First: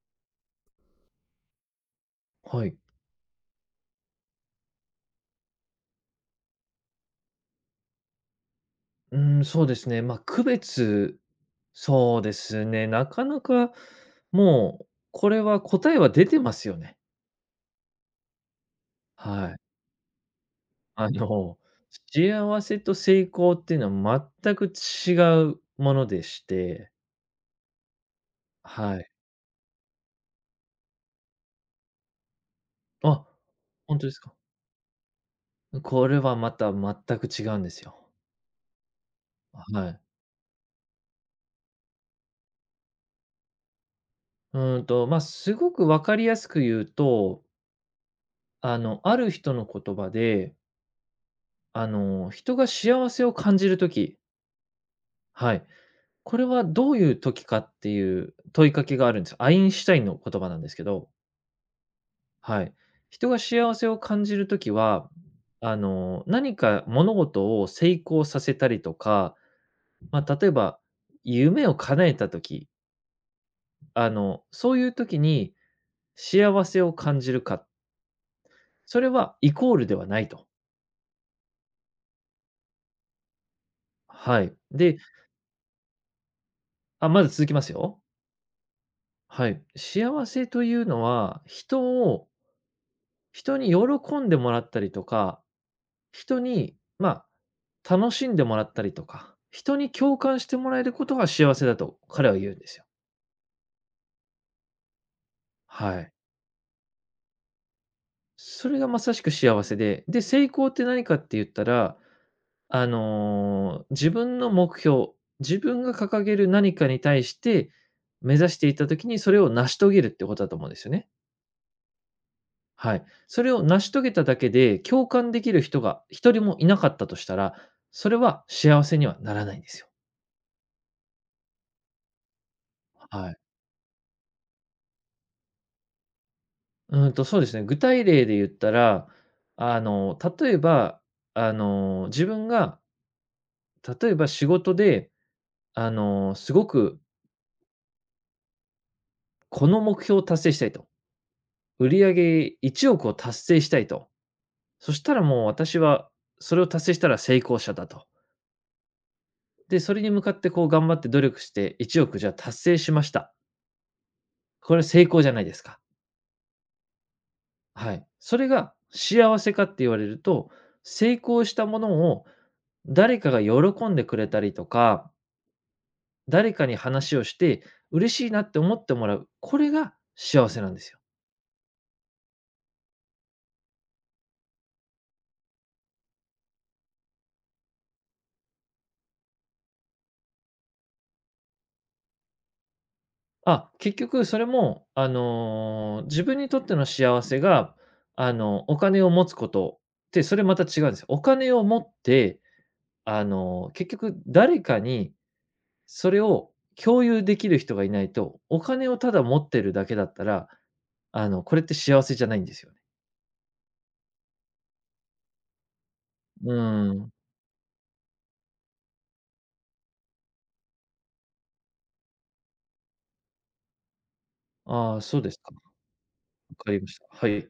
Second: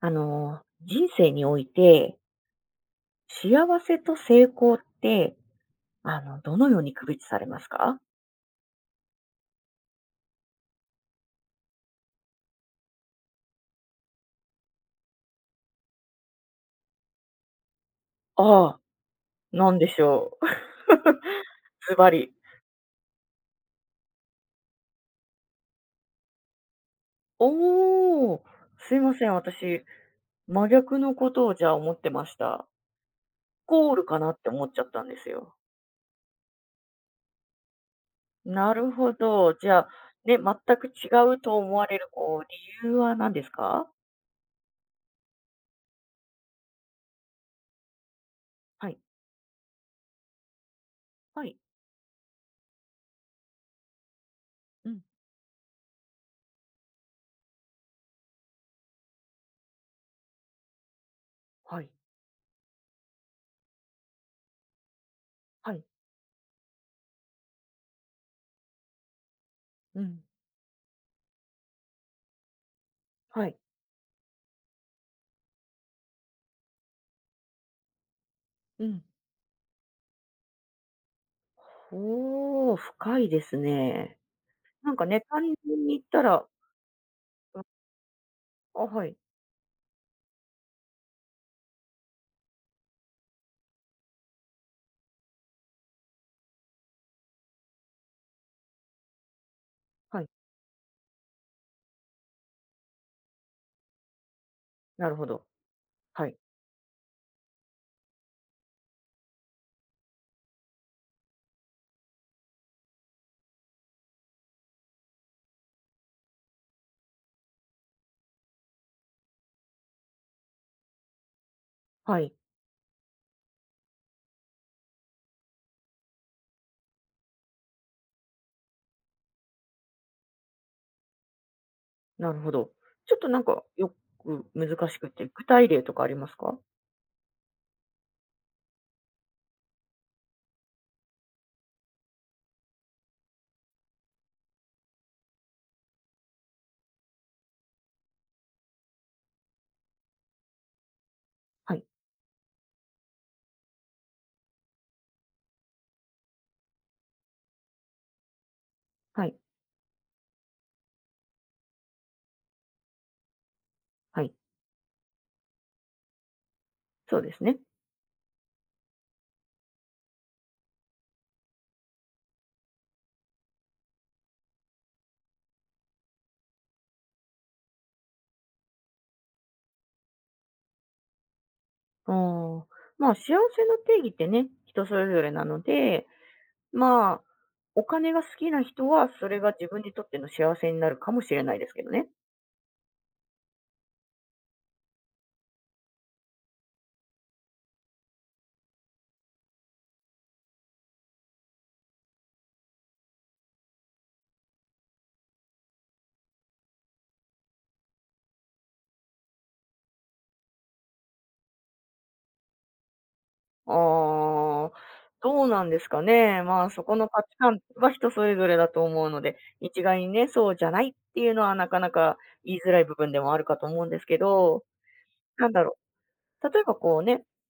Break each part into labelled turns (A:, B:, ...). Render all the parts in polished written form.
A: 人生において、
B: はい。
A: 幸せと成功って、どのように区別されますか？
B: うーん、そうですね。まあ、区別、そうですね、なかなか、もう、これは答えは出てますよね。
A: ああ、
B: はい。
A: なんでしょう。
B: あの、
A: ズバリ。
B: 幸せと成功っていうのは全く違うものでして、
A: おお、すい
B: はい。
A: ません、私、真逆のことをじゃあ思ってました。
B: あ、
A: ゴー
B: 本
A: ル
B: 当で
A: か
B: す
A: な
B: か。
A: って思っちゃったんですよ。
B: これはまた全く違うんですよ。
A: なるほど。じゃあ、
B: はい。
A: ね、全く違うと思われる、理由は何ですか？
B: まあ、すごく分かりやすく言うと、
A: はい。
B: ある人の言葉で、
A: はい。
B: 人が幸せを感じるとき。
A: うん。
B: はい。これはどういう時かっていう問いかけがあるんです。アインシュタインの言葉なんですけど、
A: はい。
B: はい。人が幸せを感じる時は、
A: はい。
B: 何か物事を成功させたりとか、
A: うん。
B: まあ、例えば夢を叶えた時、
A: はい。
B: そういう時に幸せを感じるか、
A: う
B: そ
A: ん。
B: れはイコールではないと。
A: おー、深いですね。
B: はい。
A: なん
B: で、
A: かね、単純に言ったら、
B: あ、まず続きますよ。
A: あ、あはい、
B: はい。幸せというのは、人に喜んでもらったりとか、人に、まあ、楽しんでもらったりとか、人に共
A: はい、
B: 感してもらえることが幸せだと彼は言うんですよ。
A: なるほど。
B: はい。
A: はい、
B: それがまさしく幸せで、で、成功って何かって言ったら、自分の目標、自分が掲げる何かに対して目指していった時に、それを成し遂げるってことだと思うんですよね。
A: はい、
B: はい。それを成し遂げただけで、共感できる人が一人もいなかったとしたら、それは幸せにはならないんですよ。
A: なるほど。ちょっと
B: はい。
A: なんかよく難しくて、具体例とかありますか？
B: そうですね、具体例で言ったら、例えば、自分が、例えば仕事で、すごくこの目標を達成したいと。
A: はい、
B: 売上1億を達成したいと。そしたらもう私は、それを達成したら成功者だと。
A: はい、
B: で、それに向かってこう頑張って努力して、1億じゃあ達成しました。
A: はい、
B: これは成功じゃないですか。
A: そうですね。
B: はい。それが幸せかって言われると、成功したものを誰かが喜んでくれたりとか誰かに話をして、嬉しいなって思ってもらう、これが幸せなんですよ。
A: ああ、まあ、幸せの定義ってね、人それぞれなので、まあ、お金が好きな人は、それが自分にとっての幸せになるかもしれないですけどね。
B: あ、結局それも、自分にとっての幸せが、お金を持つことって、それまた違うんですよ。お金を持って、結局誰かにそれを共有できる人がいないと、お金をただ持ってるだけだったら、これって幸せじゃないんですよね。
A: ああ、どうなんですかね。
B: う
A: まあ、そ
B: ー
A: この
B: ん。
A: 価値観は人それぞれだと思うので、一概にね、そうじゃないっていうのはなかなか言いづらい部分でもあるかと思うんですけど、
B: ああ、そうです
A: な
B: か。
A: ん
B: わ
A: だろう。例え
B: か
A: ば
B: りま
A: こ
B: し
A: う
B: た。
A: ね、
B: はい。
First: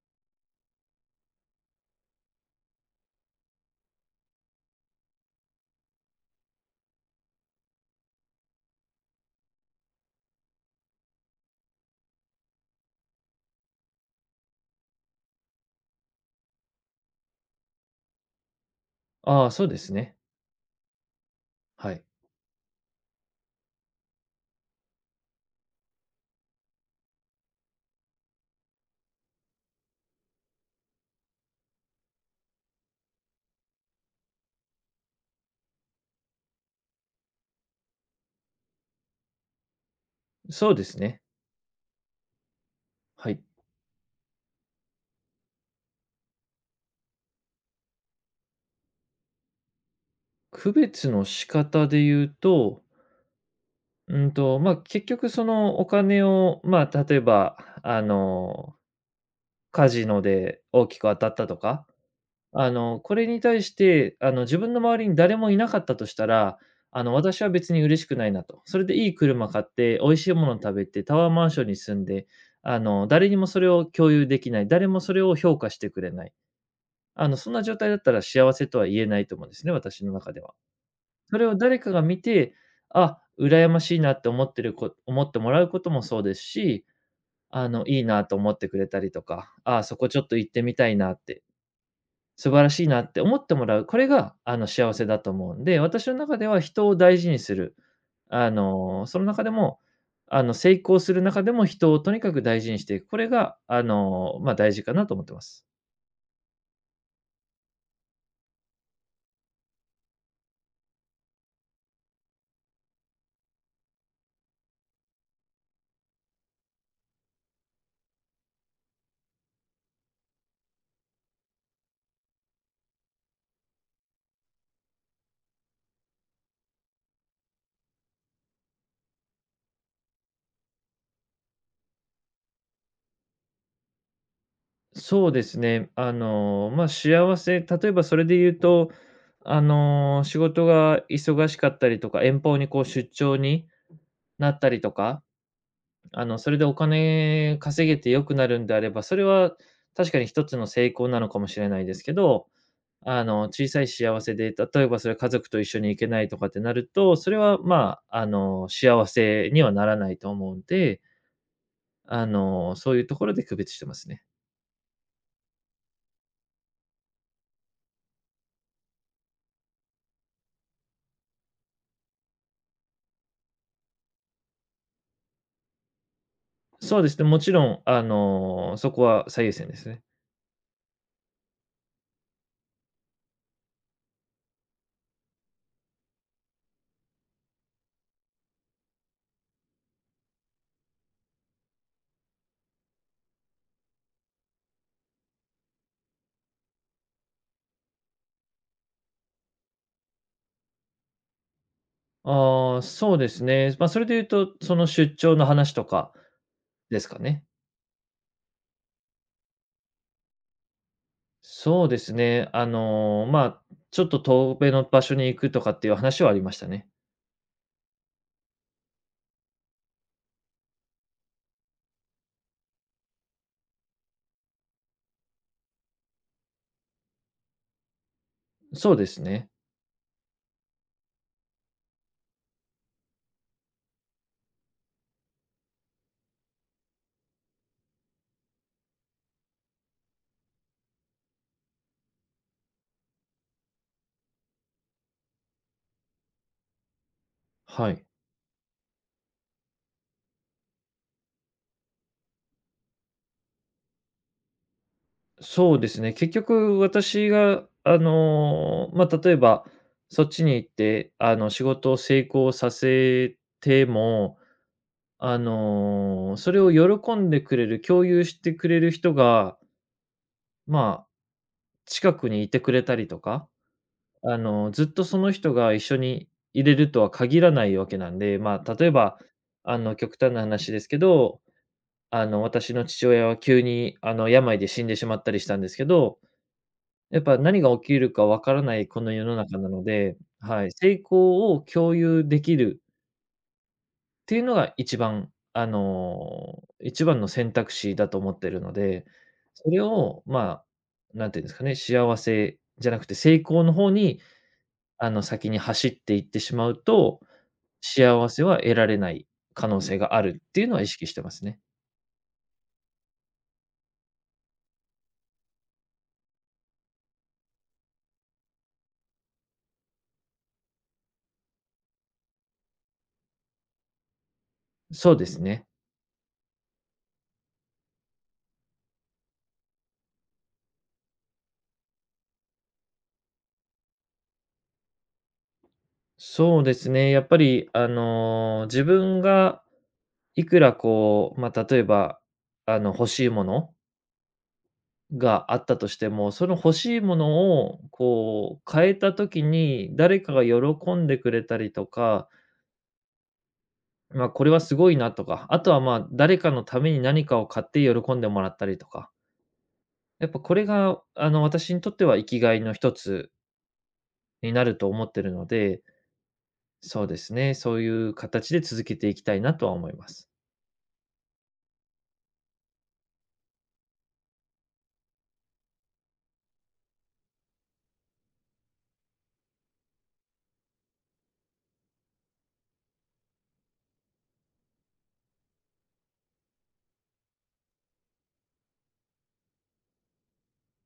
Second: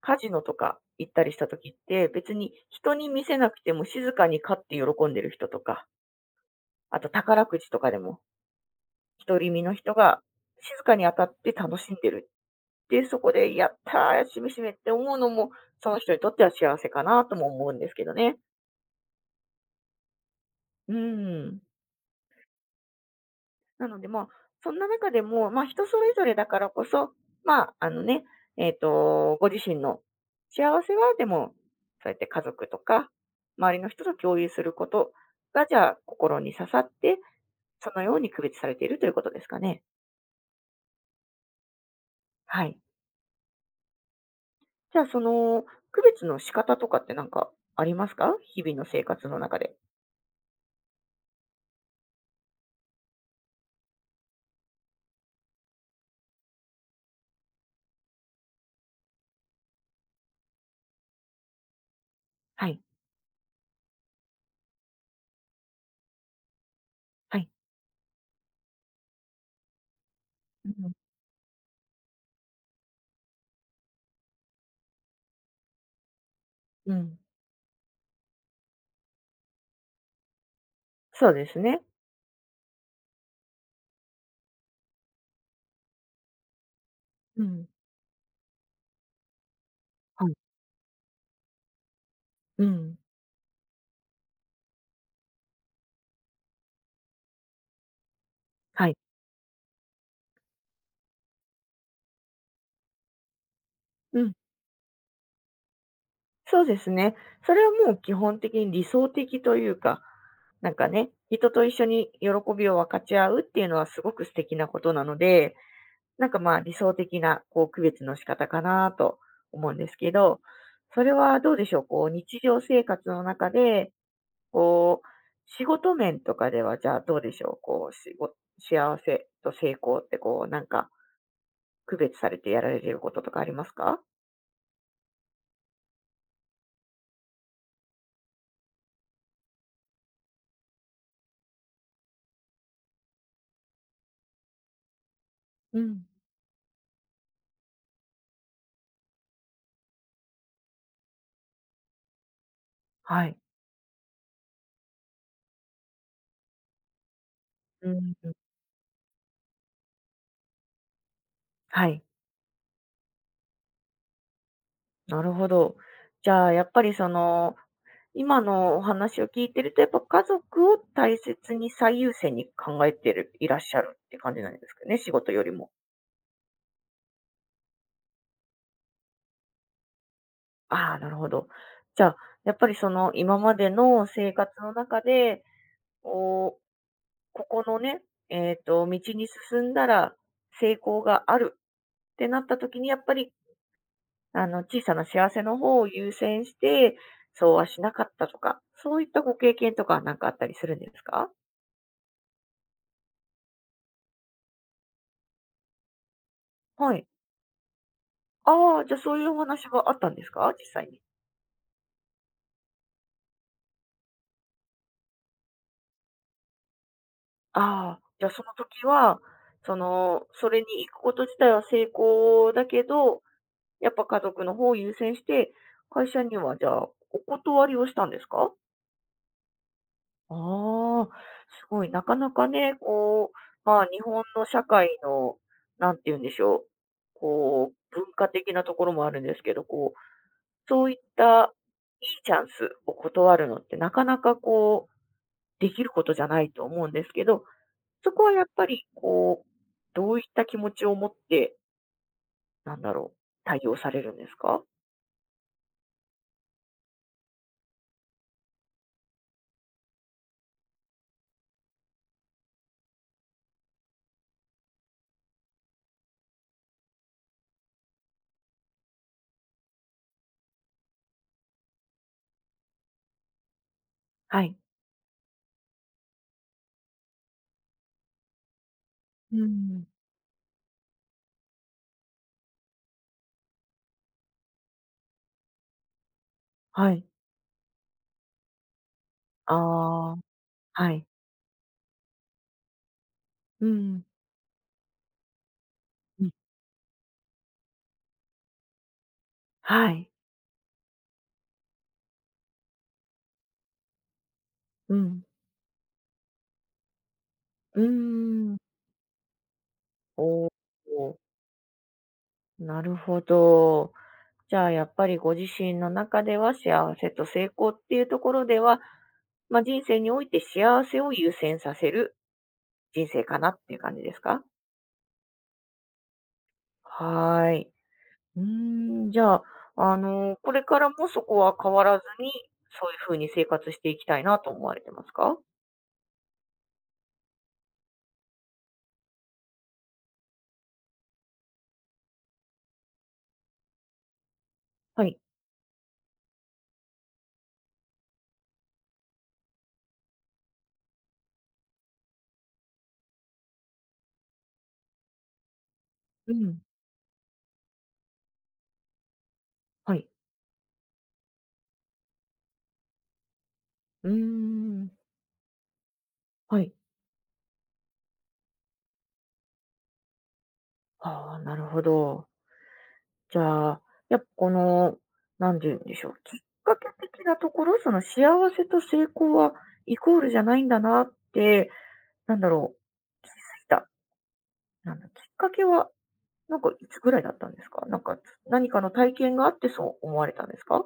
A: カジノとか行ったりした時って、別に人に見せなくても静かに勝って喜んでる人とか、あと宝くじとかでも、独り身の人が静かに当たって楽しんでる。で、そこで、やったー、しめしめって思うのも、その人にとっては幸せかなとも思うんですけどね。
B: ああ、そうですね。
A: うん。
B: はい。
A: なので、まあ、そんな中でも、まあ、人それぞれだからこそ、まあ、あのね、えっと、ご自身の幸せは、でも、そうやって家族とか、周りの人と共有することが、じゃあ、心に刺さって、そのように区別されているということですかね。
B: そうですね。
A: はい。
B: はい。
A: じゃあ、区別の仕方とかってなんかありますか、日々の生活の中で？
B: 区別の仕方で言うと、まあ、結局そのお金を、まあ、例えば、あの、カジノで大きく当たったとか、
A: はい。
B: これに対して、自分の周りに誰もいなかったとしたら、
A: は
B: 私は
A: い。
B: 別に嬉しくないなと。それでいい車買って、美味しいもの
A: う
B: 食べ
A: ん。
B: て、タワーマンションに住んで、誰にもそれを共有できない、誰もそれを評価してくれない。
A: うん。
B: そんな状態だったら幸せとは言えないと思うんですね、私の中では。
A: そう
B: そ
A: で
B: れを
A: す
B: 誰
A: ね。
B: かが見て、あ、羨ましいなって思ってもらうこともそうですし、
A: うん。
B: いいなと思ってくれたりとか、ああ、そこちょっ
A: はい。
B: と行ってみたいなって、素晴
A: う
B: らしい
A: ん。
B: なって思ってもらう、これが、幸せだと思うんで、私の中では人を大事にする。
A: はい。
B: その中でも、成功する中でも人をとにかく大事にしていく。これが、
A: うん。
B: ま、大事かなと思ってます。
A: そうですね。それはもう基本的に理想的というか、なんかね、人と一緒に喜びを分かち合うっていうのはすごく素敵なことなので、なんかまあ理想的なこう区別の仕方かなと思うんですけど、それはどうでしょう、日常生活の中で、こう仕事面とかではじゃあどうでしょう、こうしご幸せと成功ってなんか区別されてやられていることとかありますか？
B: そうですね。まあ、幸せ例えばそれで言うと、仕事が忙しかったりとか、遠方にこう出張になったりとか、
A: うん。
B: それでお金稼げて良くなるんであれば、それは確かに一つの成功なのかもしれないですけど、
A: はい。
B: 小さい幸せで、例えばそれ家族と一緒に行けないとかってなると、それは、
A: う
B: ま
A: ん。
B: あ、幸せにはならないと思うんで、
A: はい。
B: そういうところで区別してますね。
A: なるほど。じゃあ、やっぱり今のお話を聞いてると、やっぱ家族を大切に最優先に考えてるいらっしゃるって感じなんですかね、仕事よりも。
B: そうですね、もちろん、そこは最優先ですね。
A: ああ、なるほど。じゃあ、やっぱりその今までの生活の中で、おここのね、道に進んだら成功があるってなった時に、やっぱり、小さな幸せの方を優先して、そうはしなかったとか、そういったご経験とかなんかあったりするんですか？
B: ああ、そうですね。まあ、それで言うと、その出張の話とか
A: は
B: で
A: い。
B: すかね。
A: ああ、じゃあそういうお話があったんですか？実際に。
B: そうですね、まあ、ちょっと遠めの場所に行くとかっていう話はありましたね。
A: ああ、じゃあその時は、それに行くこと自体は成功だけど、やっぱ家族の方を優先して、会社にはじゃあ、お断りをしたんですか？
B: そうですね、
A: ああ、すごい、なかなかね、まあ、日本の社会の、なんて言うんでしょう、文化的なところもあるんですけど、そういったいいチャンスを断るのってなかなかできることじゃないと思うんですけど、
B: はい。
A: そこはやっぱりどういった気持ちを持って、なんだろう、対応されるんですか？
B: そうですね、結局私が、まあ、例えば、そっちに行って、仕事を成功させても、それを喜んでくれる、共有してくれる人がまあ、近くにいてくれたりとか、
A: はい。
B: ずっとその人が一緒にいれるとは限らないわけなんで、まあ、例えば、
A: うん、
B: 極端な話ですけど、私の父親は急に、病で死んでしまったりしたんですけど、
A: はい。
B: やっぱ何が起きるかわからないこの世の
A: あ
B: 中なので、
A: あ、
B: はい、
A: は
B: 成
A: い。
B: 功を共有できる
A: うん。
B: ていうのが
A: うん。
B: 一番の選択肢だと思ってるので、それ
A: はい。
B: を、まあ、なんていうんですかね、幸せじゃなくて成功の方に、
A: うん。
B: 先に走っていってしまうと、
A: うー
B: 幸せ
A: ん。
B: は得られない可能性がある
A: お
B: っていうのは意識し
A: お、
B: てますね。
A: なるほど。じゃあ、やっぱりご自身の中では幸せと成功っていうところでは、まあ、人生において幸せを優先させる人生かなっていう感じですか？
B: そうですね。
A: はーい。うーん、じゃあ、これからもそこは変わらずに、そういう風に生活していきたいなと思われてますか？
B: そうですね、やっぱり、自分がいくらこう、まあ、例えば、欲しいもの
A: はい。
B: があったとしても、その欲しいものをこう変えた時に、誰かが喜んでくれたりとか、まあ、これはすごいなとか、あとは、ま、
A: う
B: 誰か
A: ん。
B: のために何かを買って喜んでもらったりとか、
A: はい。
B: やっぱこれが、私にとっては生きがいの一つ
A: うー
B: になると
A: ん。
B: 思ってるので、
A: はい。
B: そうですね、そういう形で続けていきたいなとは思います。
A: ああ、なるほど。じゃあ、やっぱこの、なんて言うんでしょう、きっかけ的なところ、その幸せと成功はイコールじゃないんだなって、なんだろう、気づいた、なんだ、きっかけは、なんかいつぐらいだったんですか？なんか、何かの体験があってそう思われたんですか？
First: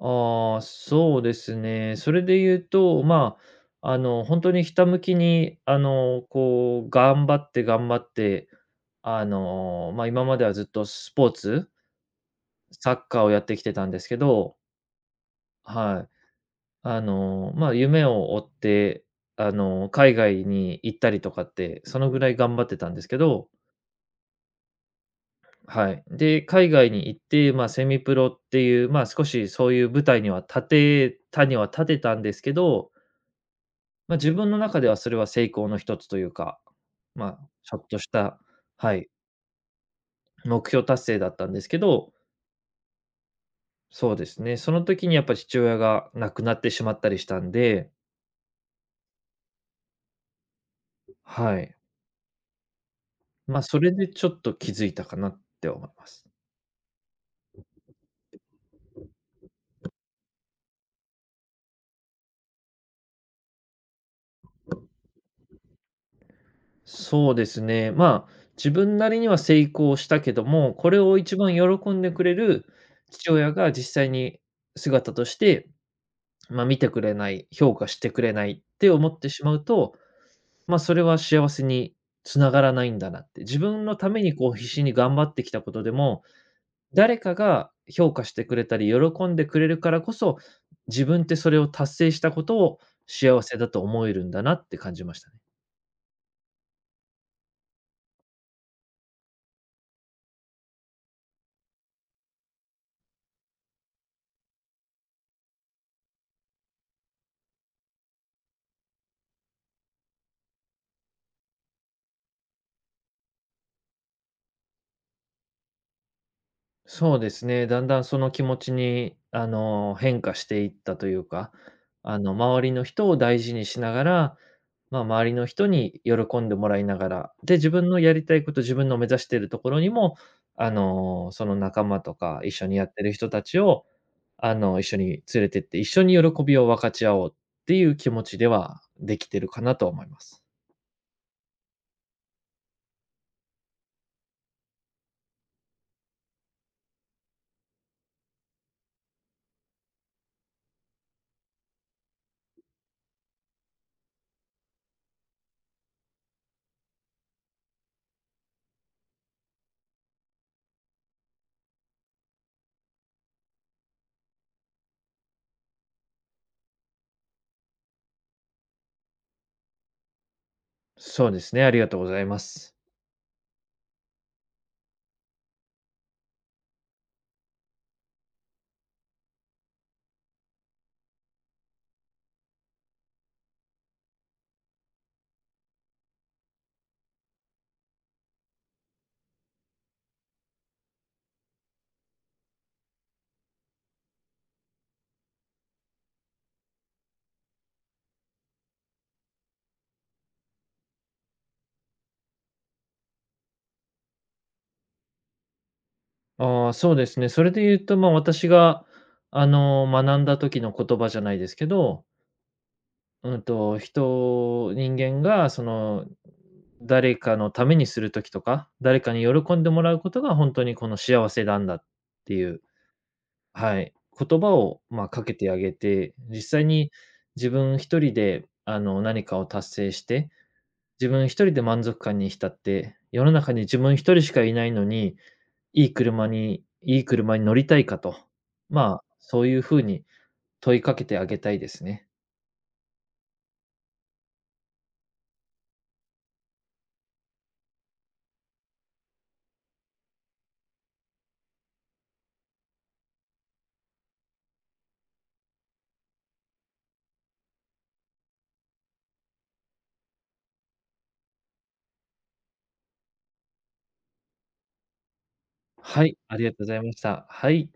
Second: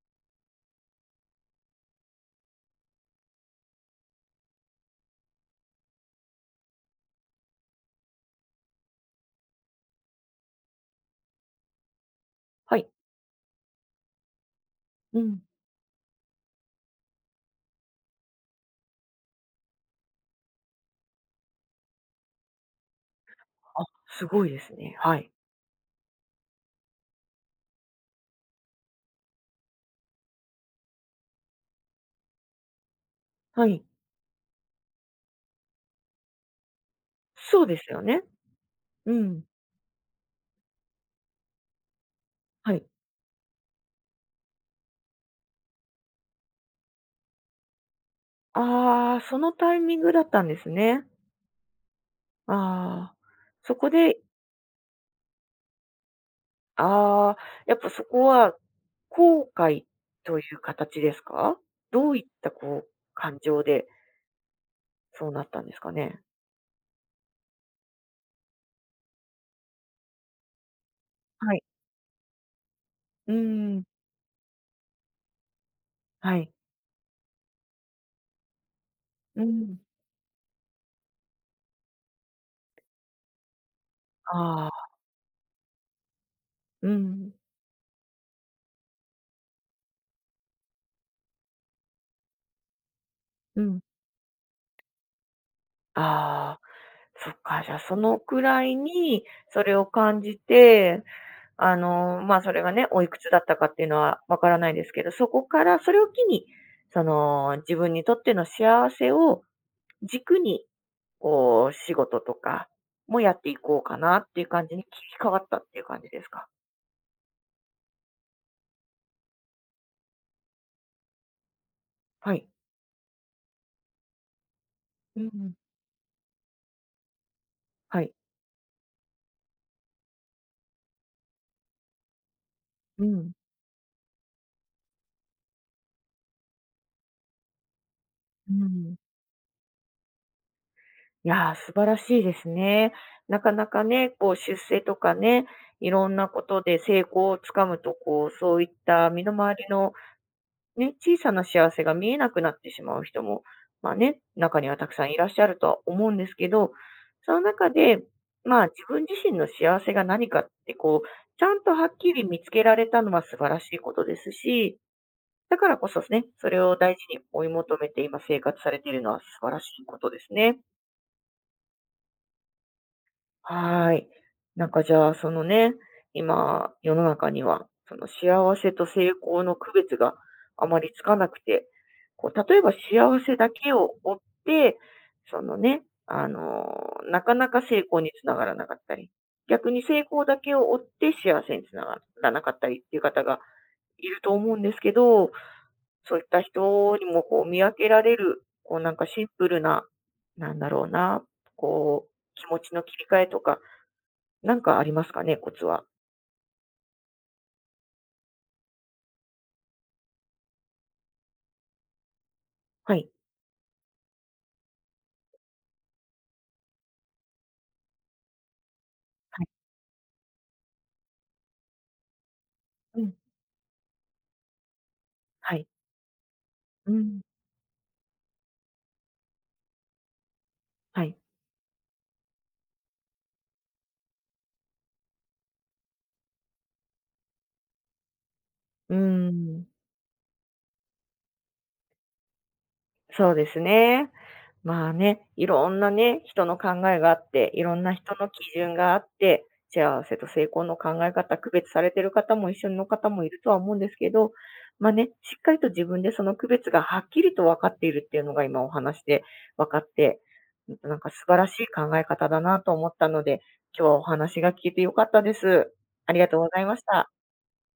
B: ああ、そうですね。それで言うと、まあ、本当にひたむきに、こう、頑張って頑張って、まあ、今まではずっとスポーツ、
A: はい。
B: サッカーをやってきてたんですけど、
A: うん。
B: はい。まあ、夢を追って、海外に行ったりとかって、そのぐらい頑張ってたんですけど、
A: すごいですね。はい。
B: はい。で、海外に行って、まあ、セミプロっていう、まあ、少しそういう舞台には立てたには立てたんですけど、
A: はい。
B: まあ、自分の中ではそれは成功の一つというか、まあ、
A: そう
B: ちょ
A: で
B: っ
A: す
B: と
A: よ
B: し
A: ね。
B: た、はい、
A: うん。
B: 目標達成だったんですけど、
A: はい。
B: そうですね、その時にやっぱ父親が亡くなってしまったりしたんで、
A: ああ、そのタイミングだったんですね。
B: はい。
A: ああ、
B: まあ、
A: そ
B: そ
A: こ
B: れで
A: で、
B: ちょっと気づいたかなって思います。
A: ああ、やっぱそこは後悔という形ですか？どういったこう感情でそうなったんですかね？
B: そうですね、まあ、自分なりには成功したけども、これを一
A: は
B: 番
A: い。
B: 喜んでくれる父
A: う
B: 親が
A: ーん。
B: 実際に姿として、
A: はい。
B: まあ、見てくれない、評価してくれないって思って
A: う
B: しまう
A: ん。
B: と、まあ、それは幸せに繋がらないんだなって、自分のためにこう
A: あ
B: 必死
A: あ、
B: に頑張ってきたことでも、
A: う
B: 誰
A: ん。
B: かが評価してくれたり、喜んでくれるからこそ、自分ってそれを達成したことを幸せ
A: う
B: だ
A: ん。
B: と思えるんだなって感じましたね。
A: ああ、そっか、じゃあそのくらいにそれを感じて、まあ、それがね、おいくつだったかっていうのはわからないですけど、そこからそれを機に、自分にとっての幸せを軸に、仕事とかもやっていこうかなっていう感じに切り替わったっていう感じですか？
B: そうですね、だんだんその気持ちに、変化していったというか、
A: はい。
B: 周りの人を大事にしながら、まあ、
A: う
B: 周りの
A: ん。
B: 人に喜んでもらいながら、で、自分の
A: はい。
B: やりたいこと、自分の目指しているところにも、その仲間とか、一緒にやって
A: う
B: る人
A: ん。
B: たちを、一緒に連れてって、一緒に喜びを分かち合おうっていう気持ちで
A: う
B: は
A: ん。
B: できてるかなと思います。
A: いやー、素晴らしいですね。なかなかね、出世とかね、いろんなことで成功をつかむと、そういった身の回りのね、小さな幸せが見えなくなってしまう人も、まあね、中にはたくさんいらっしゃるとは思うんですけど、その中で、まあ自分自身の幸せが何かってちゃんとはっきり見つけられたのは素晴らしいことですし、だからこそですね、それを大事に追い求めて今生活されているのは素晴らしいことですね。
B: そうですね、ありがとうございます。
A: はーい。なんかじゃあ、そのね、今、世の中には、その幸せと成功の区別があまりつかなくて、例えば幸せだけを追って、そのね、なかなか成功につながらなかったり、逆に成功だけを追って幸せにつながらなかったりっていう方がいると思うんですけど、そういった人にも見分けられる、なんかシンプルな、なんだろうな、気持ちの切り替えとか、なんかありますかね、コツは。
B: ああ、そうですね。それで言うと、ま、私が、学んだ時の言葉じゃないですけど、
A: はい。
B: 人間が、その、誰かのためにする時とか、誰かに
A: は
B: 喜ん
A: い。
B: でもらうことが本当にこの幸せなんだっていう、
A: うん。
B: はい、言葉を、まあ、かけて
A: は
B: あ
A: い。
B: げて、実際
A: う
B: に
A: ん。
B: 自分一人で、何かを達成して、
A: は
B: 自
A: い。
B: 分一人で満足感に浸って、世の中に自分一人しかいないのに、いい車に乗りたいかと、
A: うー
B: まあ、そういう
A: ん、
B: 風に問いかけてあげたいですね。
A: そうですね。まあね、いろんなね、人の考えがあって、いろんな人の基準があって、幸せと成功の考え方、区別されてる方も一緒の方もいるとは思うんですけど、まあね、しっかりと自分でその区別がはっきりと分かっているっていうのが今お話で分かって、なんか素晴らしい考え方だなと思ったので、今日はお話が聞けて良かったです。
B: は
A: あり
B: い、
A: が
B: あ
A: とう
B: り
A: ご
B: がとう
A: ざ
B: ご
A: いま
B: ざ
A: し
B: いまし
A: た。
B: た。はい。